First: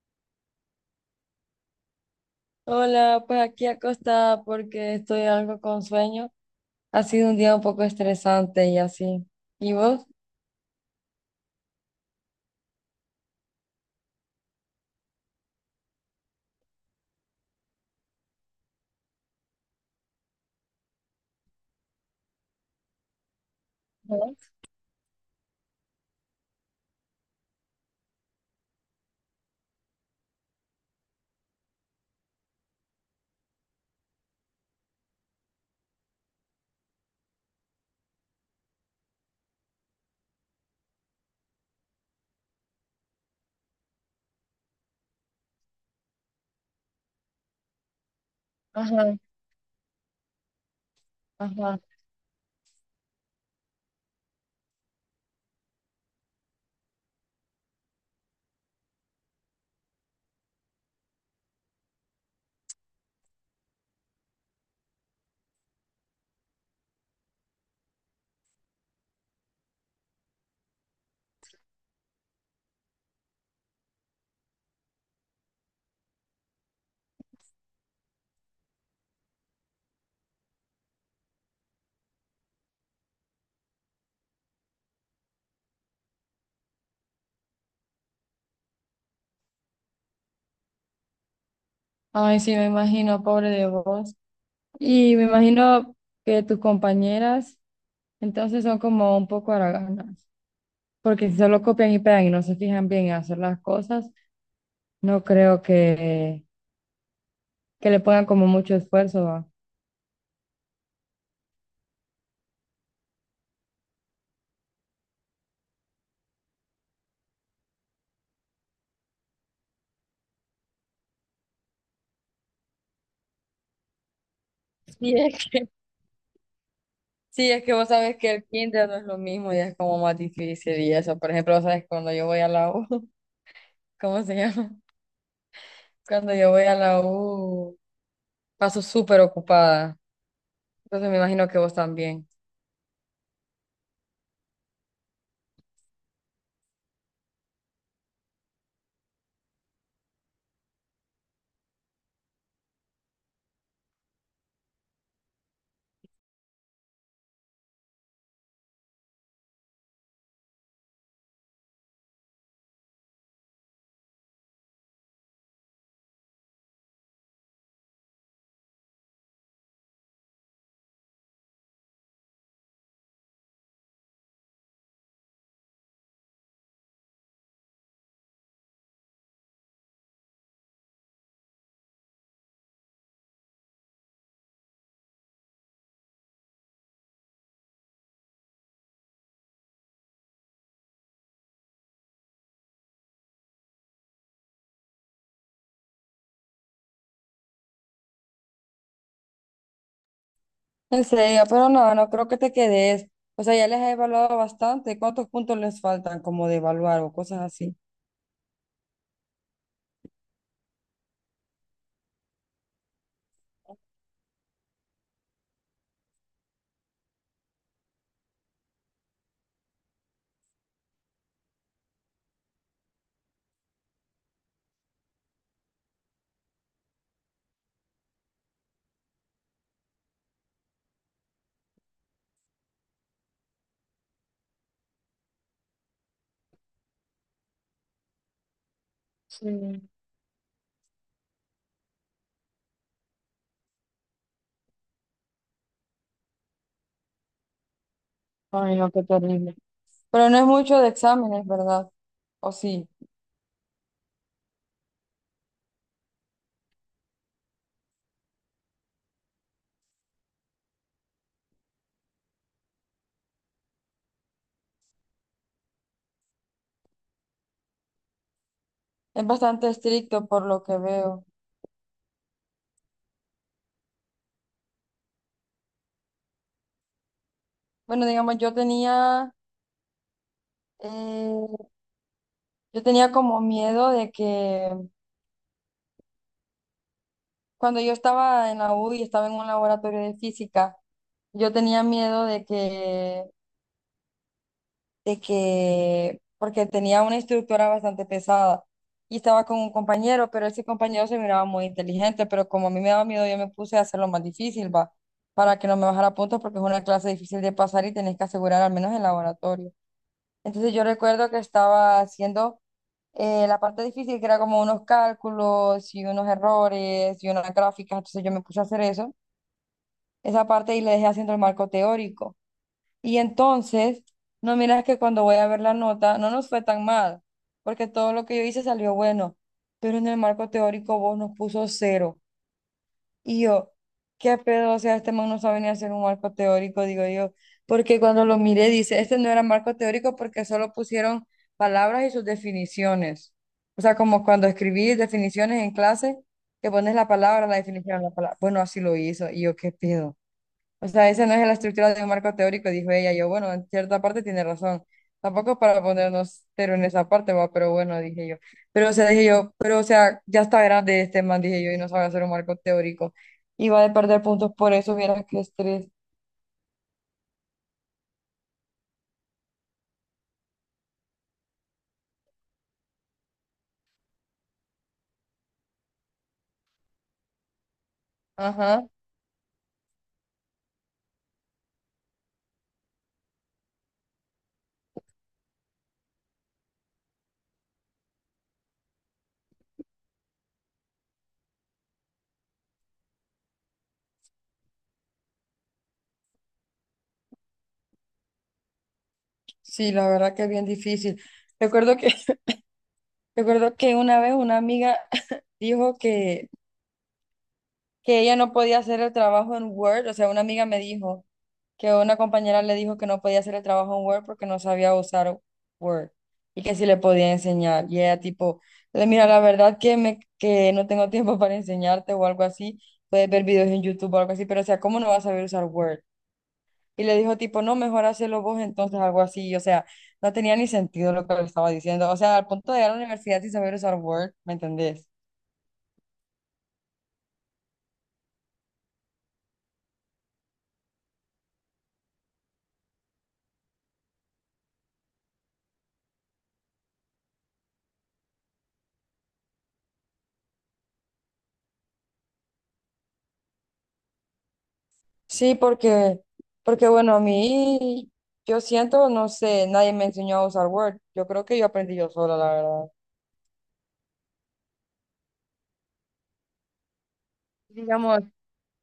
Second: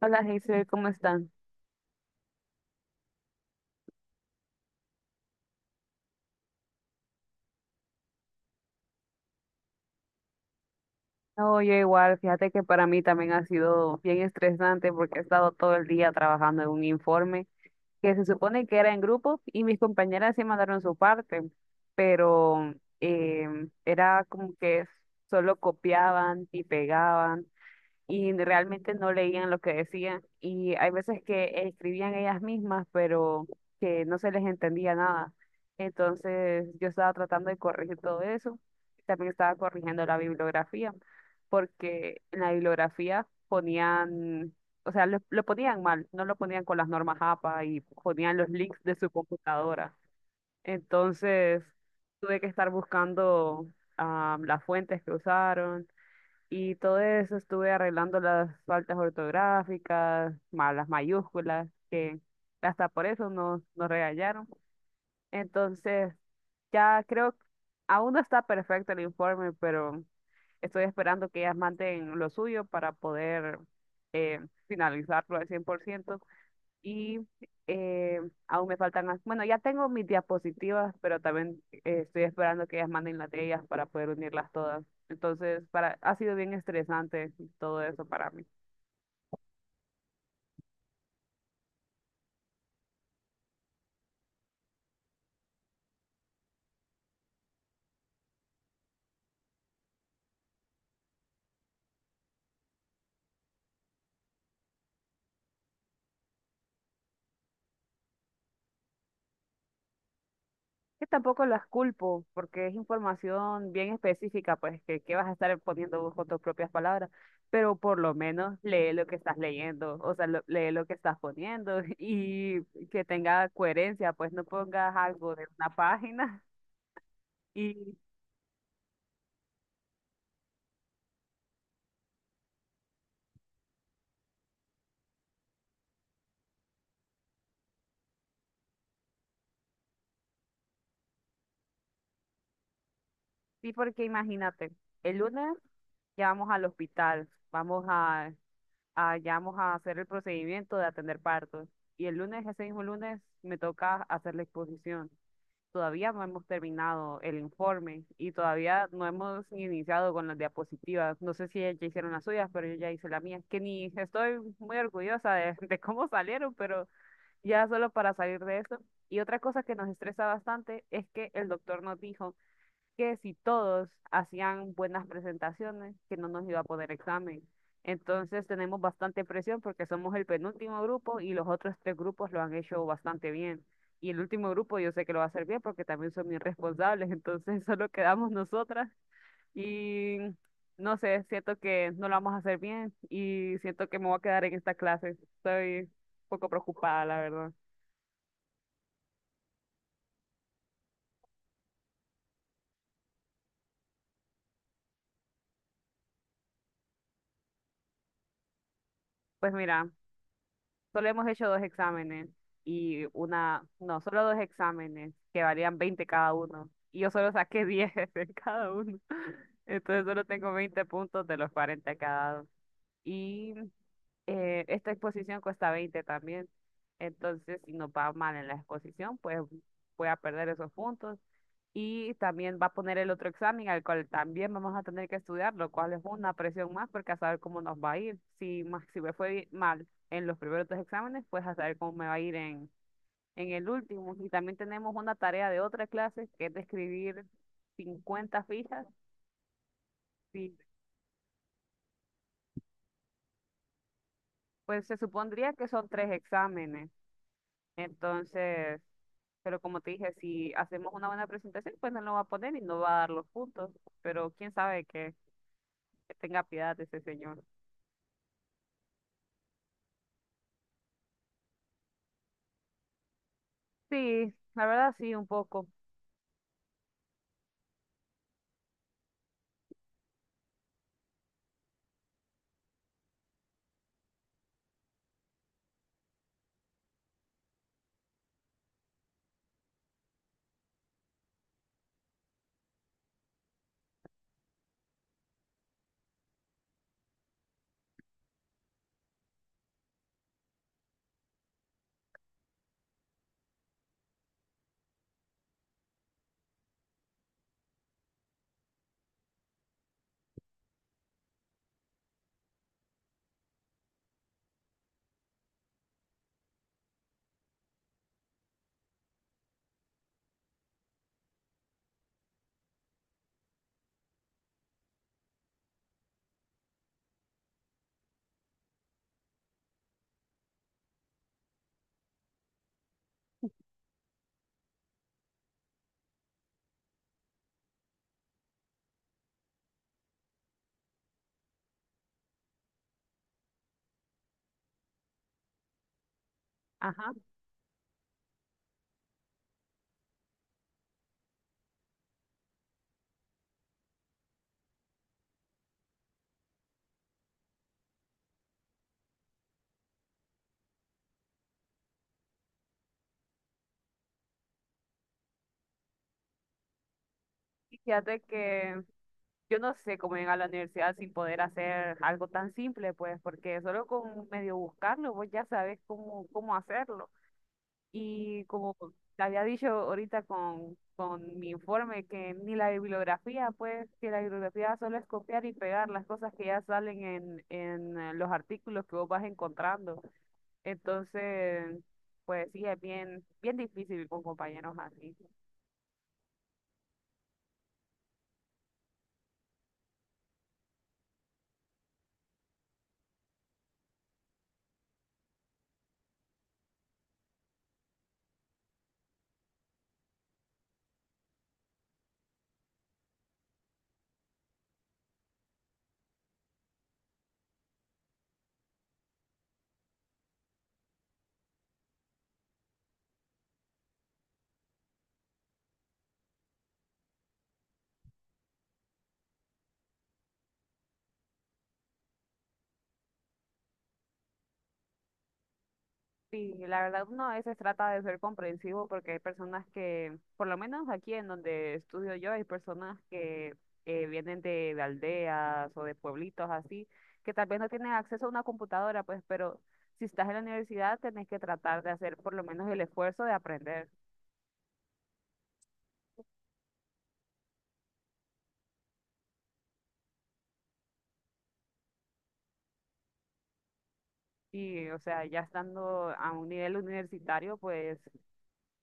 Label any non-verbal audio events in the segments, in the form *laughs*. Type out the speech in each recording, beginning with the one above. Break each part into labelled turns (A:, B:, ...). A: Hola, Giselle, ¿cómo están?
B: Hola, pues aquí acostada porque estoy algo con sueño. Ha sido un día un poco estresante y así. ¿Y vos?
A: Oye, igual, fíjate que para mí también ha sido bien estresante porque he estado todo el día trabajando en un informe que se supone que era en grupo y mis compañeras sí mandaron su parte, pero era
B: Ujú.
A: como que solo copiaban y pegaban y realmente no leían lo que decían y hay veces que escribían ellas mismas, pero que no se les entendía nada. Entonces yo estaba tratando de corregir todo eso. También estaba corrigiendo la bibliografía, porque en la bibliografía ponían, o sea, lo ponían mal, no lo ponían con las normas APA y ponían los links de su
B: Ajá,
A: computadora. Entonces
B: ajá.
A: tuve que estar buscando las fuentes que usaron y todo eso estuve arreglando las faltas ortográficas, malas mayúsculas, que hasta por eso nos regañaron. Entonces, ya creo, aún no está perfecto el informe, pero estoy esperando que ellas manden lo suyo para poder eh, finalizarlo al 100%. Y eh, aún me faltan, bueno, ya tengo mis diapositivas, pero también estoy esperando que ellas manden las de ellas para poder unirlas todas. Entonces, ha sido bien estresante todo eso para mí.
B: Ay, sí, me imagino, pobre de vos. Y me imagino que tus compañeras entonces son como un poco haraganas, porque si solo copian y pegan y no se fijan bien en hacer las cosas, no creo que le pongan como mucho esfuerzo, ¿va?
A: Que tampoco las culpo, porque es información bien específica, pues que vas a estar poniendo vos con tus propias palabras, pero por lo menos lee lo que estás leyendo, o sea, lee lo que estás poniendo *laughs* y que tenga coherencia, pues no pongas
B: Sí,
A: algo de
B: es
A: una página.
B: Sí,
A: *laughs*
B: es que vos
A: y
B: sabes que el kinder no es lo mismo, ya es como más difícil y eso. Por ejemplo, vos sabes cuando yo voy a la U, *laughs* ¿cómo se llama? Cuando yo voy a la U, paso súper ocupada. Entonces me imagino que vos también.
A: Sí, porque imagínate, el lunes ya vamos al hospital, ya vamos a hacer el procedimiento de atender partos. Y el lunes, ese mismo lunes, me toca hacer la exposición. Todavía no hemos terminado el informe y todavía no hemos iniciado con las diapositivas. No sé si ya hicieron las suyas, pero yo ya hice la mía, que ni estoy muy orgullosa de, *laughs* de cómo salieron, pero ya solo para salir de eso. Y otra cosa que nos estresa bastante es que el doctor nos dijo que si todos hacían buenas presentaciones, que no nos iba a poner examen. Entonces tenemos bastante presión porque somos el penúltimo grupo y los otros tres grupos lo han hecho bastante bien. Y el último grupo yo sé que lo va a hacer bien porque también son bien responsables. *laughs* Entonces solo quedamos nosotras y no sé, siento que no lo vamos a hacer bien y siento que me voy a quedar en esta clase. Estoy un poco preocupada, la verdad.
B: En serio, pero no, no creo que te quedes. O sea, ya les he evaluado bastante. ¿Cuántos puntos les faltan como de evaluar o cosas así?
A: Pues mira, solo hemos hecho dos exámenes y una, no, solo dos exámenes que valían 20 cada uno. Y yo solo saqué *laughs* 10 en cada uno. *laughs* Entonces solo tengo 20 puntos de los 40 cada. Y esta exposición cuesta 20 también. Entonces, si nos va mal en la exposición, pues voy a perder esos puntos. Y también va a poner el otro examen al cual también vamos a tener que estudiar, lo cual es una presión más porque a saber cómo nos va a ir. Si, si me fue mal
B: Sí.
A: en los primeros dos exámenes, pues a saber cómo me va a ir en el último. Y también tenemos una tarea de otra clase que es de escribir 50
B: Ay,
A: fichas.
B: no, qué terrible. Pero no es
A: Y
B: mucho de exámenes, ¿verdad? O sí.
A: pues se supondría que son tres exámenes. Entonces, pero como te dije, si hacemos una buena presentación, pues no lo va a poner y no va a dar los puntos. Pero quién sabe que tenga piedad de ese señor.
B: Es bastante estricto por lo que veo.
A: Sí, la verdad sí, un poco.
B: Bueno, digamos, yo tenía... Yo tenía como miedo de que cuando yo estaba en la U y estaba en un laboratorio de física, yo tenía miedo de que, porque tenía una instructora bastante pesada y estaba con un compañero, pero ese compañero se miraba muy inteligente, pero como a mí me daba miedo, yo me puse a hacerlo más difícil, va, para que no me bajara puntos porque es una clase difícil de pasar y tenés que asegurar al menos el laboratorio. Entonces yo recuerdo que estaba haciendo la parte difícil, que era como unos cálculos y unos errores y unas gráficas. Entonces yo me puse a hacer eso, esa parte y le dejé haciendo el marco teórico. Y entonces, no miras que cuando voy a ver la nota, no nos fue tan mal, porque todo lo que yo hice salió bueno, pero en el marco teórico vos nos puso cero. Y yo, qué pedo, o sea, este man no sabe ni hacer un marco teórico, digo yo, porque cuando lo miré dice, este no era marco teórico porque solo pusieron palabras y sus definiciones. O sea, como cuando escribí definiciones en clase, que pones la
A: Ajá.
B: palabra, la definición, la palabra. Bueno, así lo hizo. Y yo, qué pedo. O sea, esa no es la estructura de un marco teórico, dijo ella. Yo, bueno, en cierta parte tiene razón. Tampoco es para ponernos cero en esa parte, va, pero bueno, dije yo. Pero, o sea, dije yo, pero, o sea, ya está grande este man, dije yo, y no sabe hacer un marco teórico. Y va a perder puntos por eso, viera qué estrés.
A: Y fíjate que yo no sé cómo llegar a la universidad sin poder hacer algo tan simple, pues, porque solo con medio buscarlo, vos ya sabes cómo, cómo hacerlo. Y como
B: Ajá,
A: te había dicho ahorita con mi informe, que ni la bibliografía, pues, que la bibliografía solo es copiar y pegar las cosas que ya salen en, en los artículos que vos vas encontrando. Entonces, pues sí, es bien, bien difícil con compañeros así.
B: sí, la verdad que es bien difícil. Recuerdo que, *laughs* recuerdo que una vez una amiga *laughs* dijo que ella no podía hacer el trabajo en Word, o sea, una amiga me dijo que una compañera le dijo que no podía hacer el trabajo en Word porque no sabía usar Word y que sí le podía enseñar. Y ella tipo, mira, la verdad que no tengo tiempo *laughs* para enseñarte o algo así, puedes ver videos en YouTube o algo así, pero o sea, ¿cómo no vas a saber usar Word? Y le dijo tipo, no, mejor hacerlo vos entonces, algo así. Y, o sea, no tenía ni sentido lo que le estaba diciendo. O sea, al punto de ir a la universidad sin saber usar Word, ¿me entendés?
A: Sí, la verdad uno a veces trata de ser comprensivo porque hay personas que, por lo menos aquí en donde estudio yo, hay personas que vienen de aldeas o de pueblitos así, que tal vez no tienen acceso a una computadora, pues, pero si estás en la universidad tenés que tratar de hacer por lo menos el esfuerzo de aprender.
B: Sí, porque bueno, a mí, yo siento, no sé, nadie me enseñó a usar Word. Yo creo que yo aprendí yo sola, la verdad.
A: Y, o sea, ya estando a un nivel universitario, pues,
B: Digamos,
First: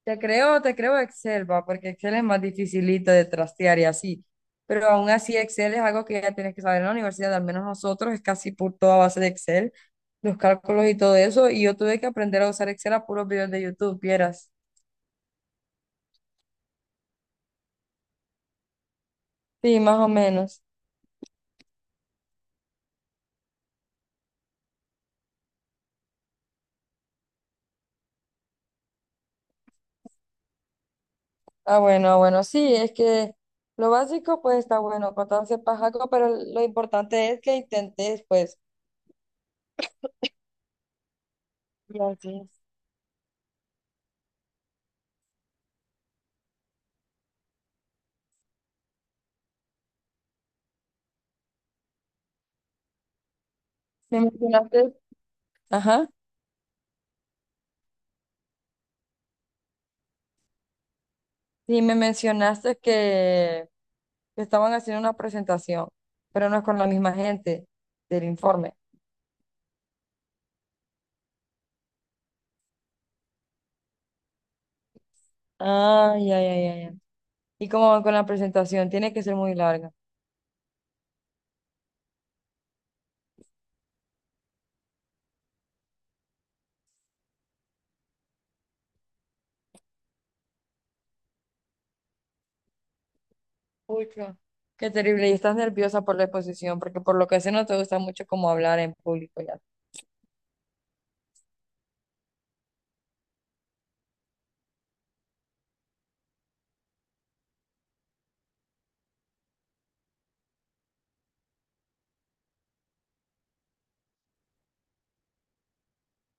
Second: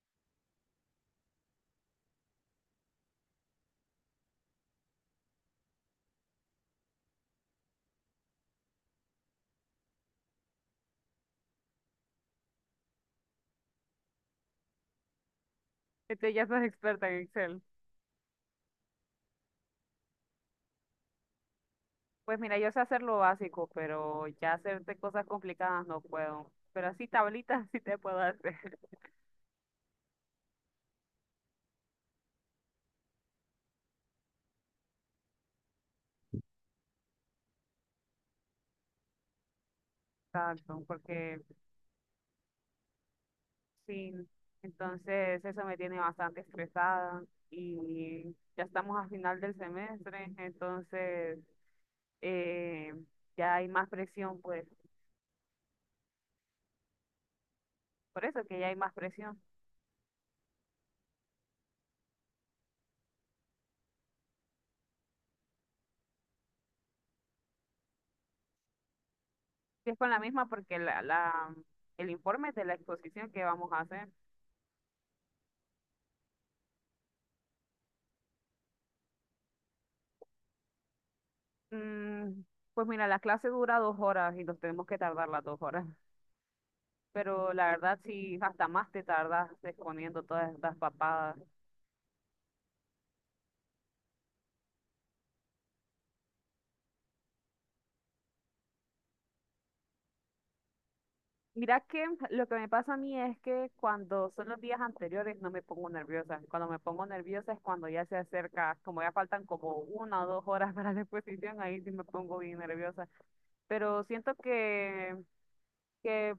B: te creo Excel, va, porque Excel es más dificilito de trastear y así. Pero aún así, Excel es algo que ya tienes que saber en la universidad, al menos nosotros, es casi por toda base de Excel, los cálculos y todo eso. Y yo tuve que aprender a usar Excel a puros videos de YouTube, vieras.
A: ya sos experta en Excel.
B: Sí, más o menos.
A: Pues mira, yo sé hacer lo básico, pero ya hacerte cosas complicadas no puedo. Pero así tablitas *laughs* sí te puedo hacer.
B: Ah, bueno, ah, bueno, sí, es que lo básico pues está bueno, cortarse pajaco, pero lo importante es que intentes, pues,
A: Exacto, porque
B: gracias.
A: sí, entonces eso me tiene bastante estresada y ya estamos a final del semestre, entonces eh, ya hay más
B: Me
A: presión, pues,
B: mencionaste, ajá,
A: por eso que ya hay más presión.
B: sí, me mencionaste que estaban haciendo una presentación, pero no es con la misma gente del informe.
A: Y es con la misma porque el informe de la exposición que vamos a hacer,
B: Ah, ya, ya, ya, ya. ¿Y cómo van con la presentación? Tiene que ser muy larga.
A: mm, pues mira, la clase dura 2 horas y nos tenemos que tardar las 2 horas, pero la verdad sí, hasta más te tardas exponiendo todas estas papadas.
B: Pucha. Qué terrible, y estás nerviosa por la exposición, porque por lo que sé no te gusta mucho como hablar en público ya.
A: Mira que lo que me pasa a mí es que cuando son los días anteriores no me pongo nerviosa. Cuando me pongo nerviosa es cuando ya se acerca, como ya faltan como 1 o 2 horas *laughs* para la exposición, ahí sí me pongo bien nerviosa. Pero siento que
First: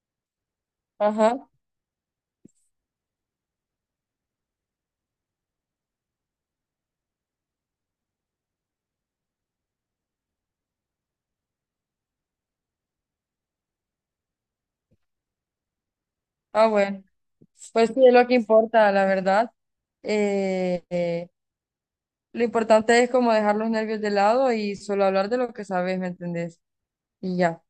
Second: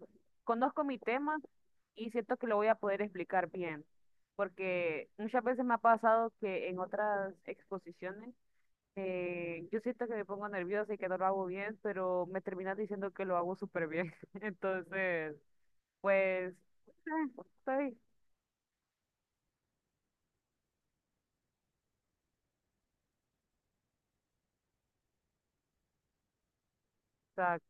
A: conozco mi tema
B: Ajá.
A: y siento que lo voy a poder explicar bien. Porque muchas veces me ha pasado que en otras exposiciones yo siento que me pongo nerviosa y que no lo hago bien, pero me terminas diciendo que lo hago súper bien. *laughs* Entonces... Pues,
B: Ah, bueno.
A: estoy,
B: Pues sí, es
A: o
B: lo que importa, la verdad. Eh, eh, lo importante es como dejar los nervios de lado y solo hablar de lo que sabes, ¿me entendés? Y
A: sea,
B: ya.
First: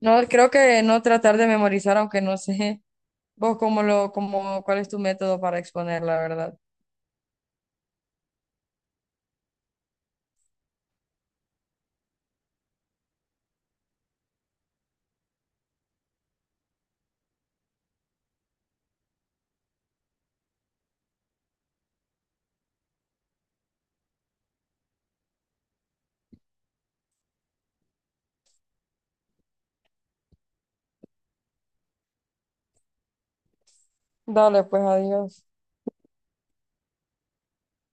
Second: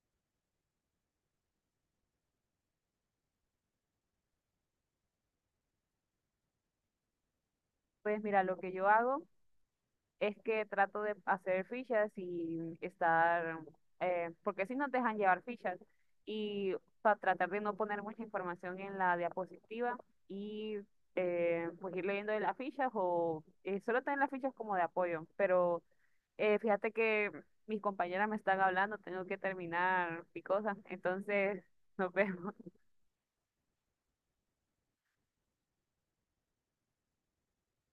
B: No, creo que no tratar de memorizar, aunque no sé *laughs* vos cómo cómo, ¿cuál es tu método para exponer, la verdad?
A: pues mira, lo que yo hago es que trato de hacer fichas y estar, porque si no te dejan llevar fichas, y para tratar de no poner mucha información en la diapositiva y pues ir leyendo de las fichas o solo tener las fichas como de apoyo, pero fíjate que mis compañeras me están hablando, tengo que terminar mi cosa, entonces nos *laughs* vemos.
B: Dale, pues, adiós.